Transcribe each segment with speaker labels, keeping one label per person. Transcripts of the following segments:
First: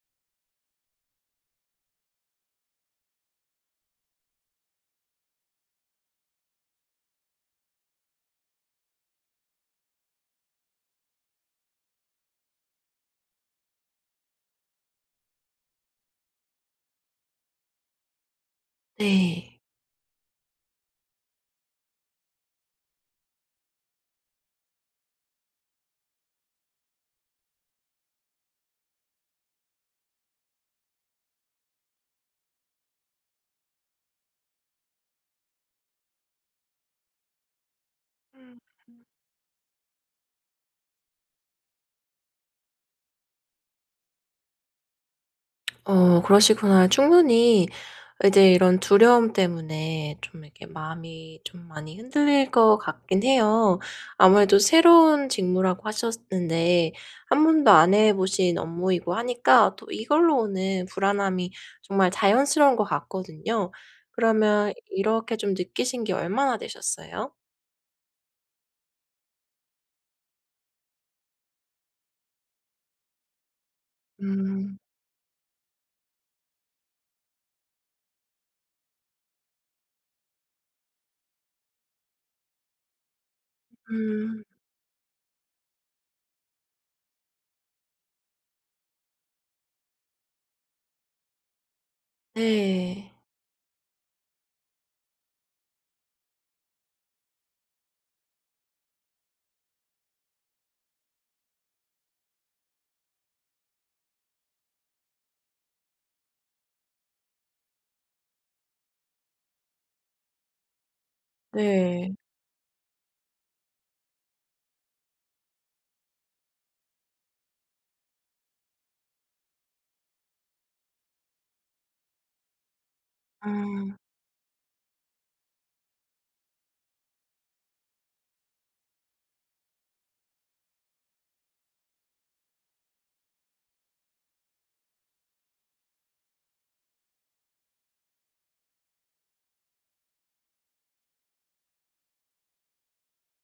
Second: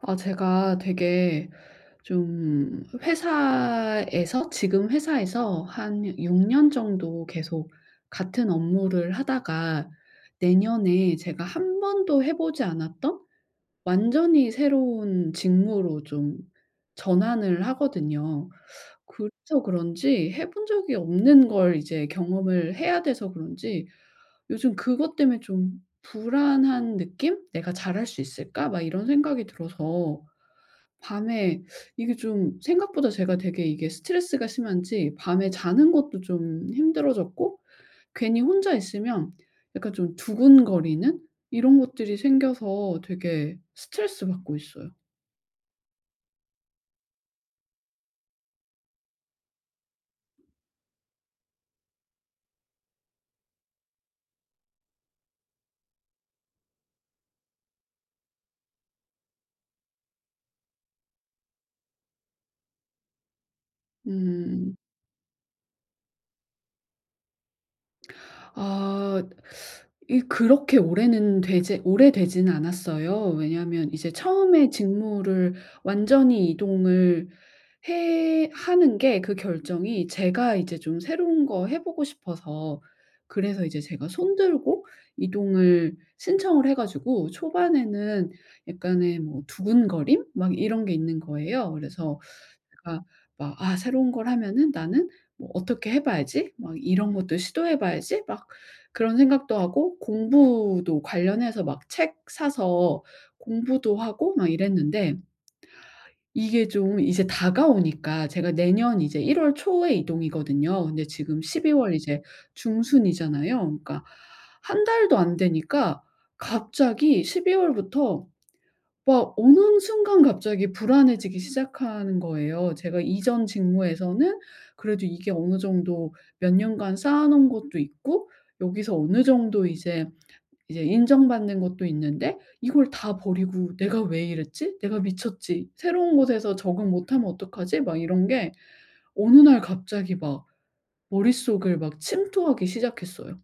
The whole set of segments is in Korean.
Speaker 1: 아, 제가 되게 좀 지금 회사에서 한 6년 정도 계속 같은 업무를 하다가, 내년에 제가 한 번도 해보지 않았던 완전히 새로운 직무로 좀 전환을 하거든요.
Speaker 2: 네.
Speaker 1: 그래서 그런지 해본 적이 없는 걸 이제 경험을 해야 돼서 그런지, 요즘 그것 때문에 좀 불안한 느낌? 내가 잘할 수 있을까? 막 이런 생각이 들어서 밤에 이게 좀 생각보다 제가 되게 이게 스트레스가 심한지 밤에 자는 것도 좀 힘들어졌고, 괜히
Speaker 2: 음.
Speaker 1: 혼자 있으면 약간 좀 두근거리는 이런 것들이 생겨서 되게 스트레스받고 있어요.
Speaker 2: 어 그러시구나. 충분히 이제 이런 두려움 때문에 좀 이렇게 마음이 좀 많이 흔들릴 것 같긴 해요. 아무래도 새로운 직무라고 하셨는데 한 번도 안 해 보신 업무이고 하니까 또 이걸로 오는 불안함이 정말 자연스러운 것 같거든요. 그러면
Speaker 1: 음.
Speaker 2: 이렇게 좀 느끼신 게 얼마나 되셨어요?
Speaker 1: 아. 이 그렇게 오래는 되지 오래되지는 않았어요. 왜냐하면 이제 처음에
Speaker 2: 음.
Speaker 1: 직무를 완전히 이동을 해 하는 게 그 결정이 제가 이제 좀 새로운 거 해 보고 싶어서, 그래서 이제 제가
Speaker 2: 음.
Speaker 1: 손들고 이동을 신청을 해 가지고, 초반에는 약간의 뭐 두근거림 막 이런 게 있는 거예요. 그래서 그러니까
Speaker 2: 네.
Speaker 1: 막 '아 새로운 걸 하면은 나는 뭐 어떻게 해 봐야지. 막 이런 것도 시도해 봐야지.' 막 그런 생각도 하고 공부도 관련해서 막 책 사서 공부도 하고 막 이랬는데, 이게 좀 이제 다가오니까 제가 내년 이제 1월 초에 이동이거든요. 근데 지금 12월
Speaker 2: 네.
Speaker 1: 이제 중순이잖아요. 그러니까 한 달도 안 되니까, 갑자기 12 월부터 막 어느 순간 갑자기 불안해지기 시작하는 거예요. 제가 이전
Speaker 2: 음.
Speaker 1: 직무에서는 그래도 이게 어느 정도 몇 년간 쌓아 놓은 것도 있고, 여기서 어느 정도 이제 인정받는 것도 있는데, 이걸 다 버리고 '내가 왜 이랬지? 내가 미쳤지. 새로운 곳에서 적응 못하면 어떡하지?' 막 이런 게 어느 날 갑자기 막 머릿속을 막 침투하기 시작했어요.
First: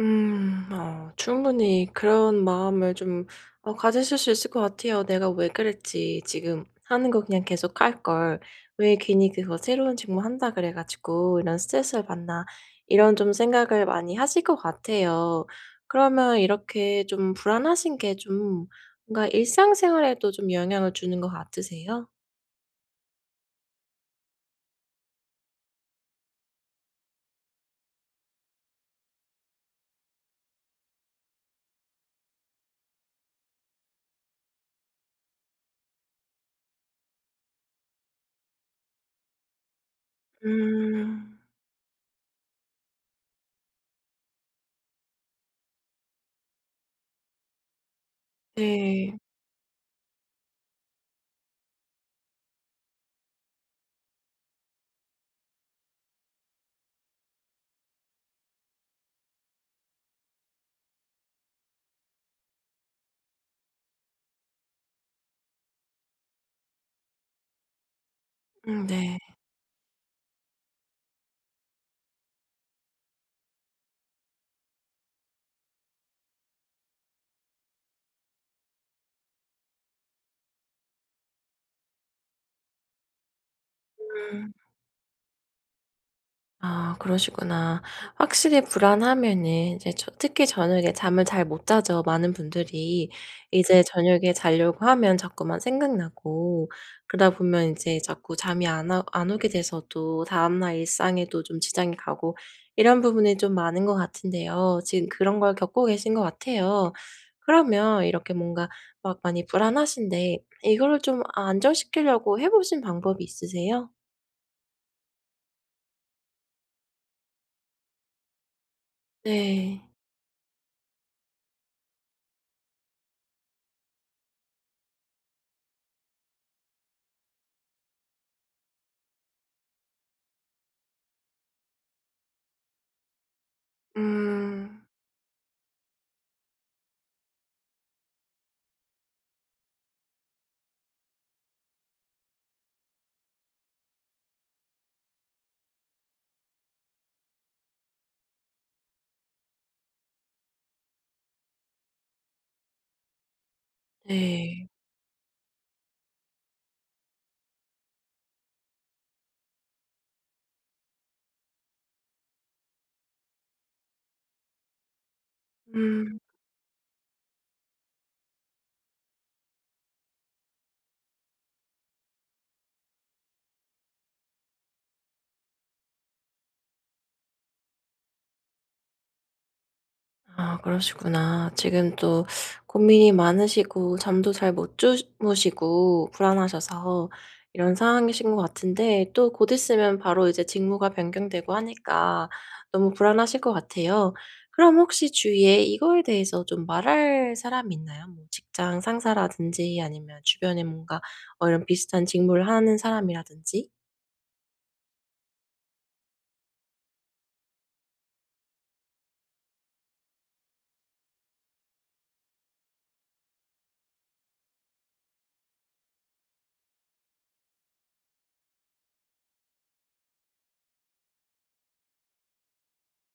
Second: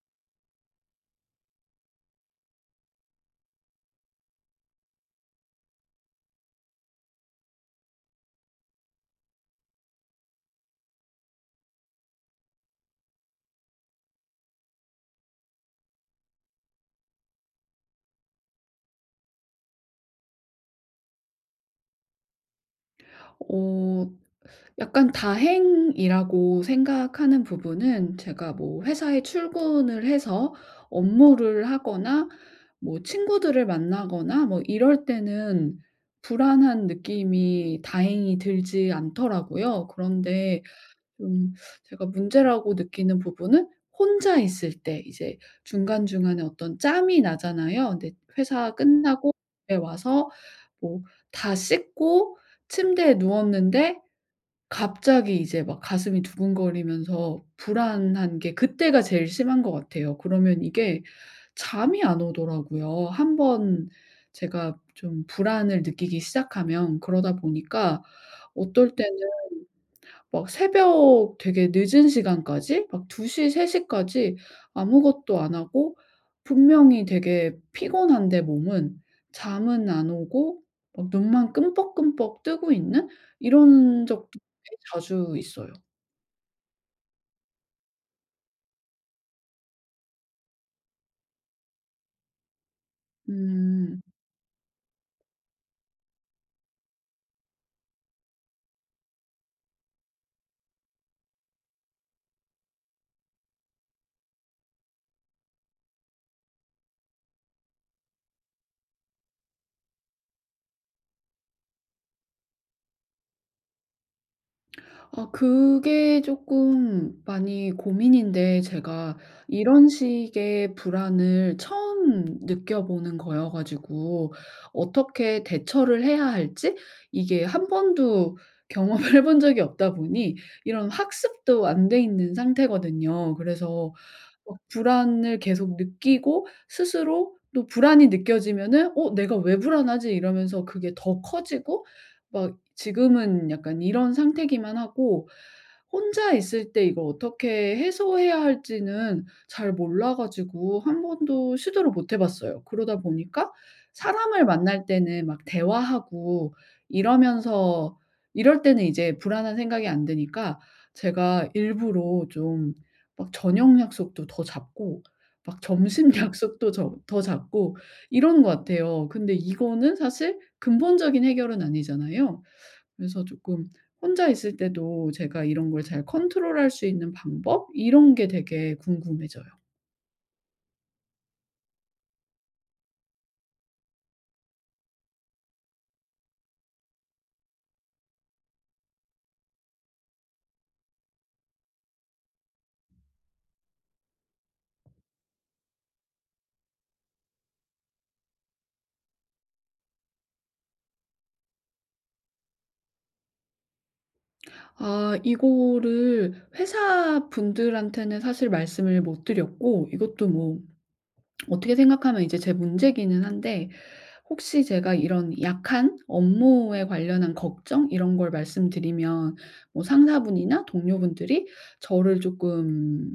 Speaker 2: 음. 어 충분히 그런 마음을 좀 어 가지실 수 있을 것 같아요. '내가 왜 그랬지. 지금 하는 거 그냥 계속 할 걸. 왜 괜히 그거 새로운 직무 한다 그래 가지고 이런 스트레스를 받나.' 이런 좀 생각을 많이 하실 것 같아요. 그러면 이렇게 좀 불안하신 게 좀 뭔가 일상생활에도 좀 영향을 주는 것 같으세요?
Speaker 1: 어 약간 다행이라고 생각하는 부분은 제가 뭐 회사에 출근을 해서 업무를 하거나 뭐 친구들을 만나거나 뭐 이럴 때는 불안한 느낌이 다행히 들지 않더라고요. 그런데
Speaker 2: 음.
Speaker 1: 좀 제가 문제라고 느끼는 부분은, 혼자 있을 때 이제 중간중간에 어떤 짬이 나잖아요. 근데 회사
Speaker 2: 네.
Speaker 1: 끝나고 집에 와서 뭐 다 씻고 침대에 누웠는데 갑자기 이제 막 가슴이 두근거리면서 불안한 게, 그때가 제일 심한 것 같아요. 그러면 이게 잠이 안 오더라고요. 한 번 제가 좀 불안을 느끼기 시작하면 그러다 보니까 어떨 때는
Speaker 2: 네.
Speaker 1: 막 새벽 되게 늦은 시간까지 막2시세3 까지 아무것도 안 하고, 분명히 되게 피곤한데 몸은 잠은 안 오고 막 눈만 끔뻑끔뻑 뜨고 있는 이런 적도
Speaker 2: 음.
Speaker 1: 꽤 자주 있어요.
Speaker 2: 아 그러시구나. 확실히 불안하면은 이제 저 특히 저녁에 잠을 잘 못 자죠. 많은 분들이 이제
Speaker 1: 음.
Speaker 2: 저녁에 자려고 하면 자꾸만 생각나고, 그러다 보면 이제 자꾸 잠이 안 오게 돼서 또 다음날 일상에도 좀 지장이 가고 이런 부분이 좀 많은 것 같은데요. 지금 그런 걸 겪고 계신 것 같아요. 그러면 이렇게 뭔가 막 많이 불안하신데 이거를 좀 안정시키려고 해 보신 방법이 있으세요?
Speaker 1: 아 그게 조금 많이 고민인데, 제가 이런
Speaker 2: 네.
Speaker 1: 식의 불안을 처음 느껴보는 거여 가지고 어떻게 대처를 해야 할지, 이게 한 번도 경험을 해본 적이 없다 보니 이런 학습도 안 돼 있는 상태거든요. 그래서 막
Speaker 2: 음.
Speaker 1: 불안을 계속 느끼고 스스로 또 불안이 느껴지면은 '어 내가 왜 불안하지?' 이러면서 그게 더 커지고, 막 지금은 약간 이런 상태기만 하고 혼자 있을 때 이걸 어떻게 해소해야 할지는 잘 몰라 가지고 한 번도 시도를 못해 봤어요. 그러다 보니까 사람을
Speaker 2: 네.
Speaker 1: 만날 때는 막 대화하고 이러면서, 이럴 때는 이제 불안한 생각이 안 드니까, 제가 일부러 좀 막 저녁 약속도 더 잡고 막 점심
Speaker 2: 음.
Speaker 1: 약속도 저 더 잡고 이런 것 같아요. 근데 이거는 사실 근본적인 해결은 아니잖아요. 그래서 조금 혼자 있을 때도 제가 이런 걸 잘 컨트롤할 수 있는 방법, 이런 게 되게 궁금해져요.
Speaker 2: 아 그러시구나. 지금 또 고민이 많으시고 잠도 잘 못 주무시고 불안하셔서 이런 상황이신 것 같은데, 또 곧 있으면 바로 이제 직무가 변경되고 하니까 너무 불안하실 것 같아요. 그럼 혹시 주위에 이거에 대해서 좀 말할 사람이 있나요? 뭐 직장 상사라든지, 아니면 주변에 뭔가 어 이런 비슷한 직무를 하는 사람이라든지?
Speaker 1: 아 이거를 회사분들한테는 사실 말씀을 못 드렸고, 이것도 뭐 어떻게 생각하면 이제 제 문제기는 한데, 혹시 제가 이런 약한 업무에 관련한 걱정 이런 걸 말씀드리면 뭐 상사분이나 동료분들이 저를 조금,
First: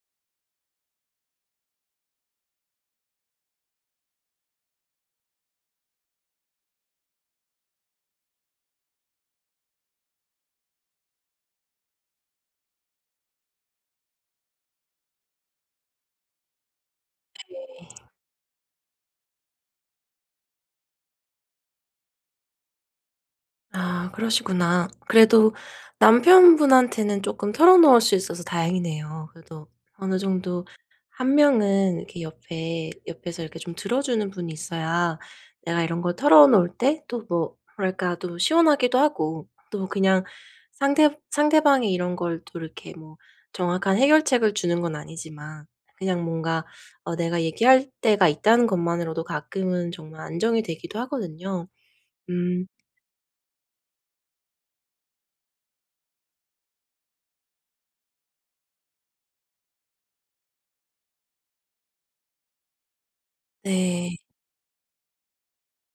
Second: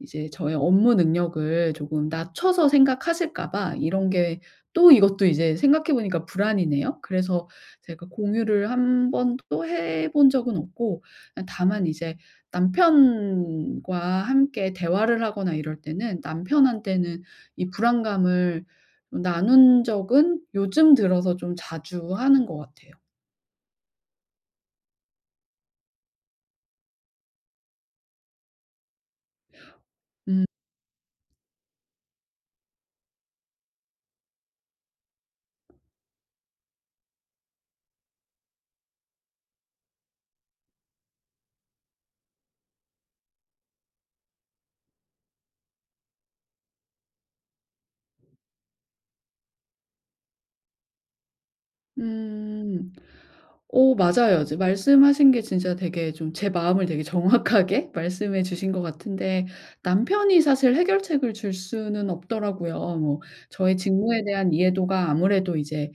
Speaker 1: 이제 저의 업무 능력을 조금 낮춰서 생각하실까 봐, 이런 게 또 이것도 이제 생각해 보니까 불안이네요. 그래서 제가 공유를 한 번도 해본 적은 없고, 다만 이제 남편과 함께 대화를 하거나 이럴 때는 남편한테는 이 불안감을 나눈 적은 요즘 들어서 좀 자주 하는 것 같아요.
Speaker 2: 아 그러시구나. 그래도 남편분한테는 조금 털어놓을 수 있어서 다행이네요. 그래도 어느
Speaker 1: 음.
Speaker 2: 정도 한 명은 이렇게 옆에서 이렇게 좀 들어주는 분이 있어야 내가 이런 걸 털어놓을 때 또 뭐 뭐랄까, 또 시원하기도 하고 또 그냥 상대방이 이런 걸 또 이렇게 뭐 정확한 해결책을 주는 건 아니지만, 그냥 뭔가 어 내가 얘기할 때가 있다는 것만으로도 가끔은 정말 안정이 되기도 하거든요. 음
Speaker 1: 음. 어 맞아요. 이제 말씀하신 게 진짜 되게 좀 제 마음을 되게 정확하게 말씀해 주신 것 같은데, 남편이 사실 해결책을 줄 수는 없더라고요. 뭐 저의
Speaker 2: 네.
Speaker 1: 직무에 대한 이해도가 아무래도 이제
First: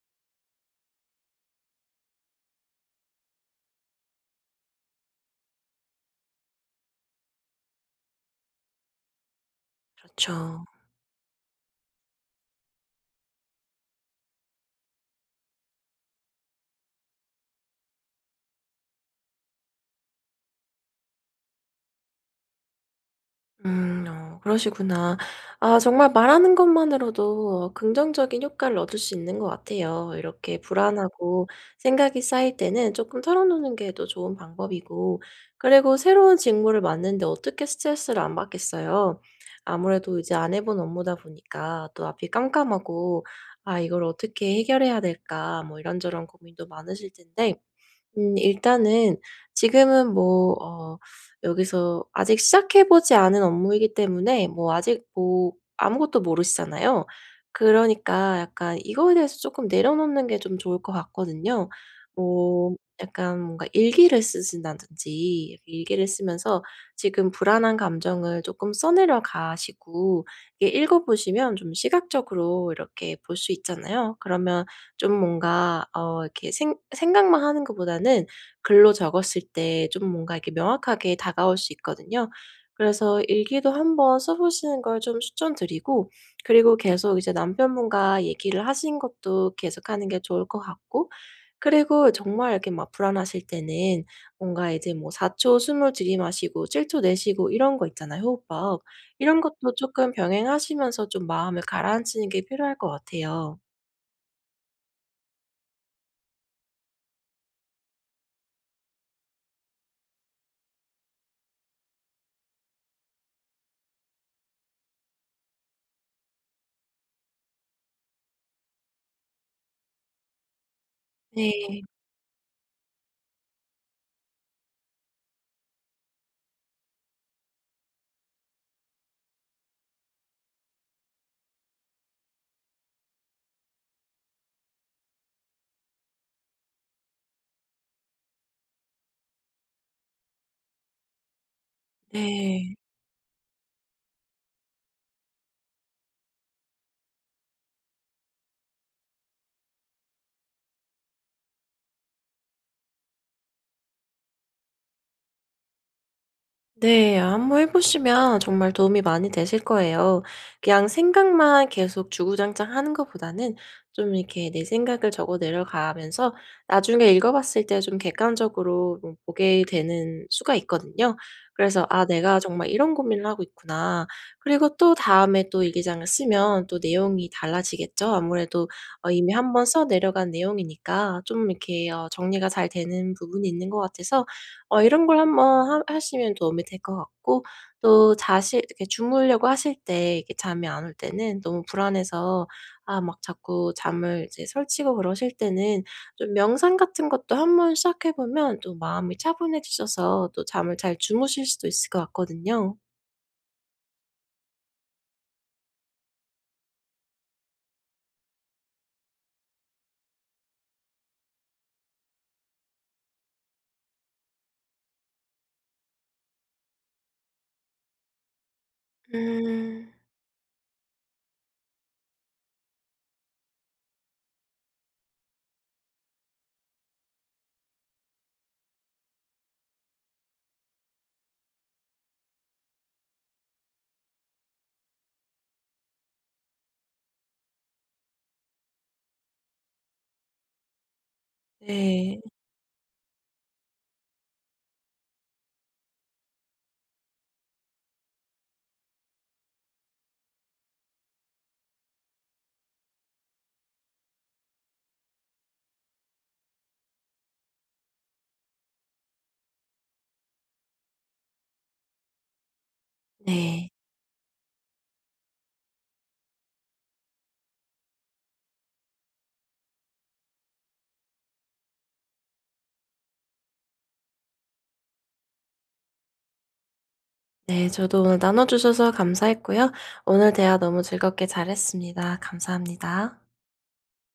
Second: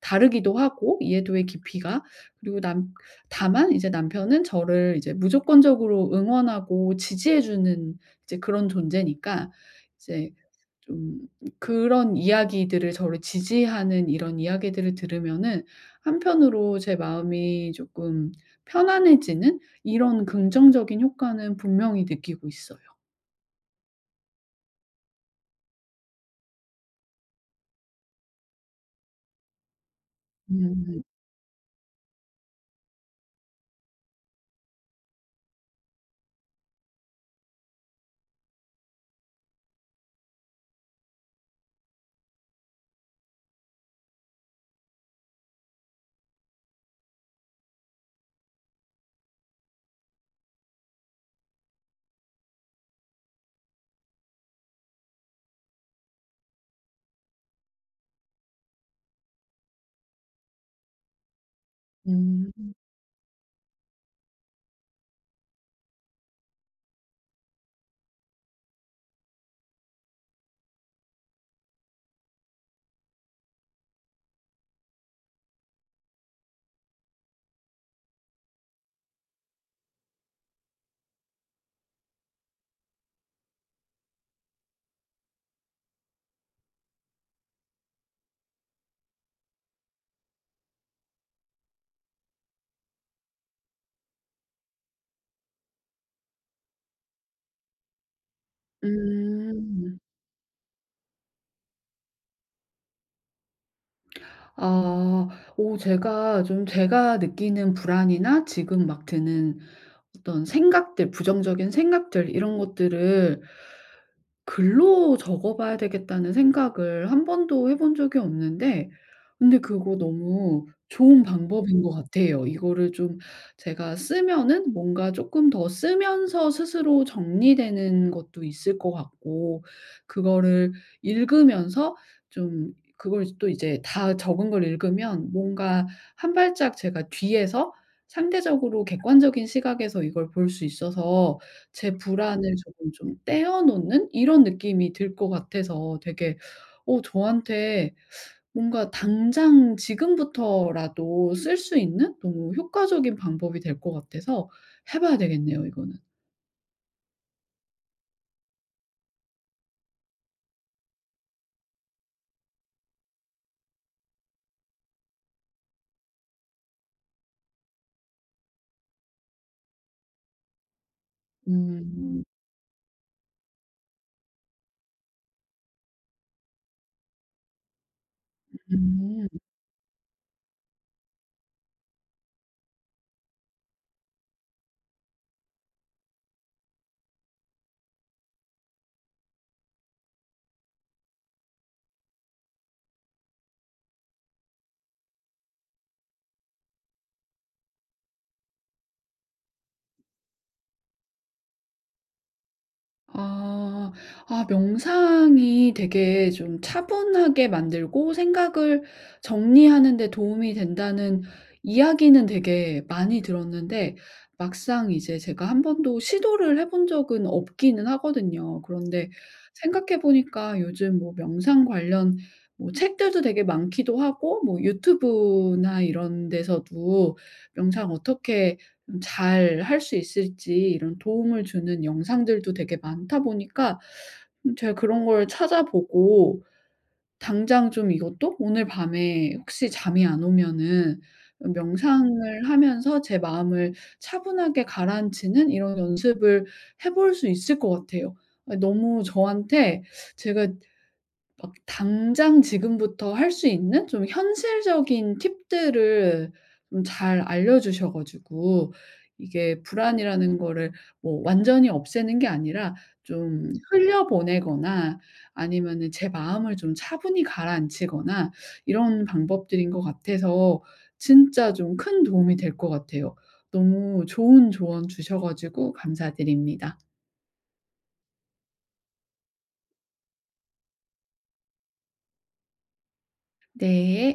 Speaker 1: 다르기도 하고 이해도의 깊이가. 그리고 남 다만 이제 남편은 저를 이제 무조건적으로 응원하고 지지해 주는 이제 그런 존재니까, 이제
Speaker 2: 그렇죠.
Speaker 1: 좀 그런 이야기들을, 저를 지지하는 이런 이야기들을 들으면은 한편으로 제 마음이 조금 편안해지는 이런 긍정적인 효과는 분명히 느끼고 있어요.
Speaker 2: 어 그러시구나. 아 정말 말하는 것만으로도 어 긍정적인 효과를 얻을 수 있는 것 같아요. 이렇게
Speaker 1: 음.
Speaker 2: 불안하고 생각이 쌓일 때는 조금 털어놓는 게 또 좋은 방법이고, 그리고 새로운 직무를 맡는데 어떻게 스트레스를 안 받겠어요. 아무래도 이제 안 해본 업무다 보니까 또 앞이 깜깜하고 '아 이걸 어떻게 해결해야 될까.' 뭐 이런저런 고민도 많으실 텐데, 일단은 지금은 뭐 어 여기서 아직 시작해 보지 않은 업무이기 때문에 뭐 아직 뭐 아무것도 모르시잖아요. 그러니까 약간 이거에 대해서 조금 내려놓는 게 좀 좋을 것 같거든요.
Speaker 1: 음.
Speaker 2: 뭐 약간 뭔가 일기를 쓰신다든지, 일기를 쓰면서 지금 불안한 감정을 조금 써내려 가시고, 이게 읽어 보시면 좀 시각적으로 이렇게 볼 수 있잖아요. 그러면 좀 뭔가 어 이렇게 생 생각만 하는 것보다는 글로 적었을 때 좀 뭔가 이렇게 명확하게 다가올 수 있거든요. 그래서 일기도 한번 써 보시는 걸 좀 추천드리고, 그리고 계속 이제 남편분과 얘기를 하신 것도 계속하는 게 좋을 것 같고, 그리고 정말 이렇게 막 불안하실 때는 뭔가 이제 뭐 4초 숨을 들이마시고 7초 내쉬고 이런 거 있잖아요, 호흡법. 이런 것도
Speaker 1: 음.
Speaker 2: 조금 병행하시면서 좀 마음을 가라앉히는 게 필요할 것 같아요.
Speaker 1: 아. 오 제가 좀, 제가 느끼는 불안이나 지금 막 드는 어떤 생각들, 부정적인 생각들, 이런 것들을 글로 적어 봐야 되겠다는 생각을 한 번도 해본 적이 없는데, 근데 그거 너무 좋은 방법인
Speaker 2: 네.
Speaker 1: 것 같아요. 이거를 좀 제가 쓰면은 뭔가 조금 더, 쓰면서 스스로 정리되는 것도 있을 것 같고, 그거를 읽으면서 좀, 그걸 또 이제 다 적은 걸 읽으면 뭔가 한 발짝 제가 뒤에서 상대적으로 객관적인 시각에서 이걸 볼 수 있어서, 제 불안을
Speaker 2: 네.
Speaker 1: 조금 좀 떼어 놓는 이런 느낌이 들 것 같아서 되게, 어 저한테 뭔가 당장 지금부터라도 쓸 수 있는 너무 효과적인 방법이 될 것 같아서 해 봐야 되겠네요 이거는.
Speaker 2: 네. 한번 해 보시면 정말 도움이 많이 되실 거예요. 그냥 생각만 계속 주구장창 하는 것보다는 좀 이렇게 내 생각을 적어 내려가면서 나중에 읽어 봤을 때 좀 객관적으로 좀 보게 되는 수가 있거든요. 그래서 '아
Speaker 1: 음.
Speaker 2: 내가 정말 이런 고민을 하고 있구나.' 그리고 또 다음에 또 일기장을 쓰면 또 내용이 달라지겠죠. 아무래도 어
Speaker 1: 음.
Speaker 2: 이미 한 번 써 내려간 내용이니까 좀 이렇게 어 정리가 잘 되는 부분이 있는 것 같아서, 어 이런 걸 한번 하 하시면 도움이 될 것 같고, 또 자실 이렇게 주무려고 하실 때 이렇게 잠이 안 올 때는 너무 불안해서 아 막 자꾸 잠을 이제 설치고 그러실 때는 좀 명상 같은 것도 한번 시작해 보면 또 마음이 차분해지셔서 또 잠을 잘 주무실 수도 있을 것 같거든요.
Speaker 1: 아. 아 명상이 되게 좀 차분하게 만들고 생각을 정리하는 데 도움이 된다는 이야기는 되게 많이 들었는데, 막상 이제 제가 한 번도 시도를 해본 적은 없기는 하거든요. 그런데
Speaker 2: 음.
Speaker 1: 생각해 보니까 요즘 뭐 명상 관련 뭐 책들도 되게 많기도 하고, 뭐 유튜브나 이런 데서도 명상 어떻게 잘 할 수 있을지 이런 도움을 주는 영상들도 되게 많다 보니까, 제가 그런 걸 찾아보고 당장 좀 이것도 오늘 밤에 혹시 잠이 안 오면은
Speaker 2: 네.
Speaker 1: 명상을 하면서 제 마음을 차분하게 가라앉히는 이런 연습을 해볼 수 있을 것 같아요. 아 너무 저한테, 제가 막 당장 지금부터 할 수 있는 좀 현실적인 팁들을 좀 잘 알려 주셔 가지고, 이게 불안이라는 거를 뭐 완전히 없애는 게 아니라 좀
Speaker 2: 네.
Speaker 1: 흘려 보내거나, 아니면은 제 마음을 좀 차분히 가라앉히거나 이런 방법들인 것 같아서 진짜 좀 큰 도움이 될 것 같아요. 너무 좋은 조언 주셔 가지고 감사드립니다.
Speaker 2: 네. 저도 오늘 나눠 주셔서 감사했고요. 오늘 대화 너무 즐겁게 잘했습니다. 감사합니다.
Speaker 1: 네.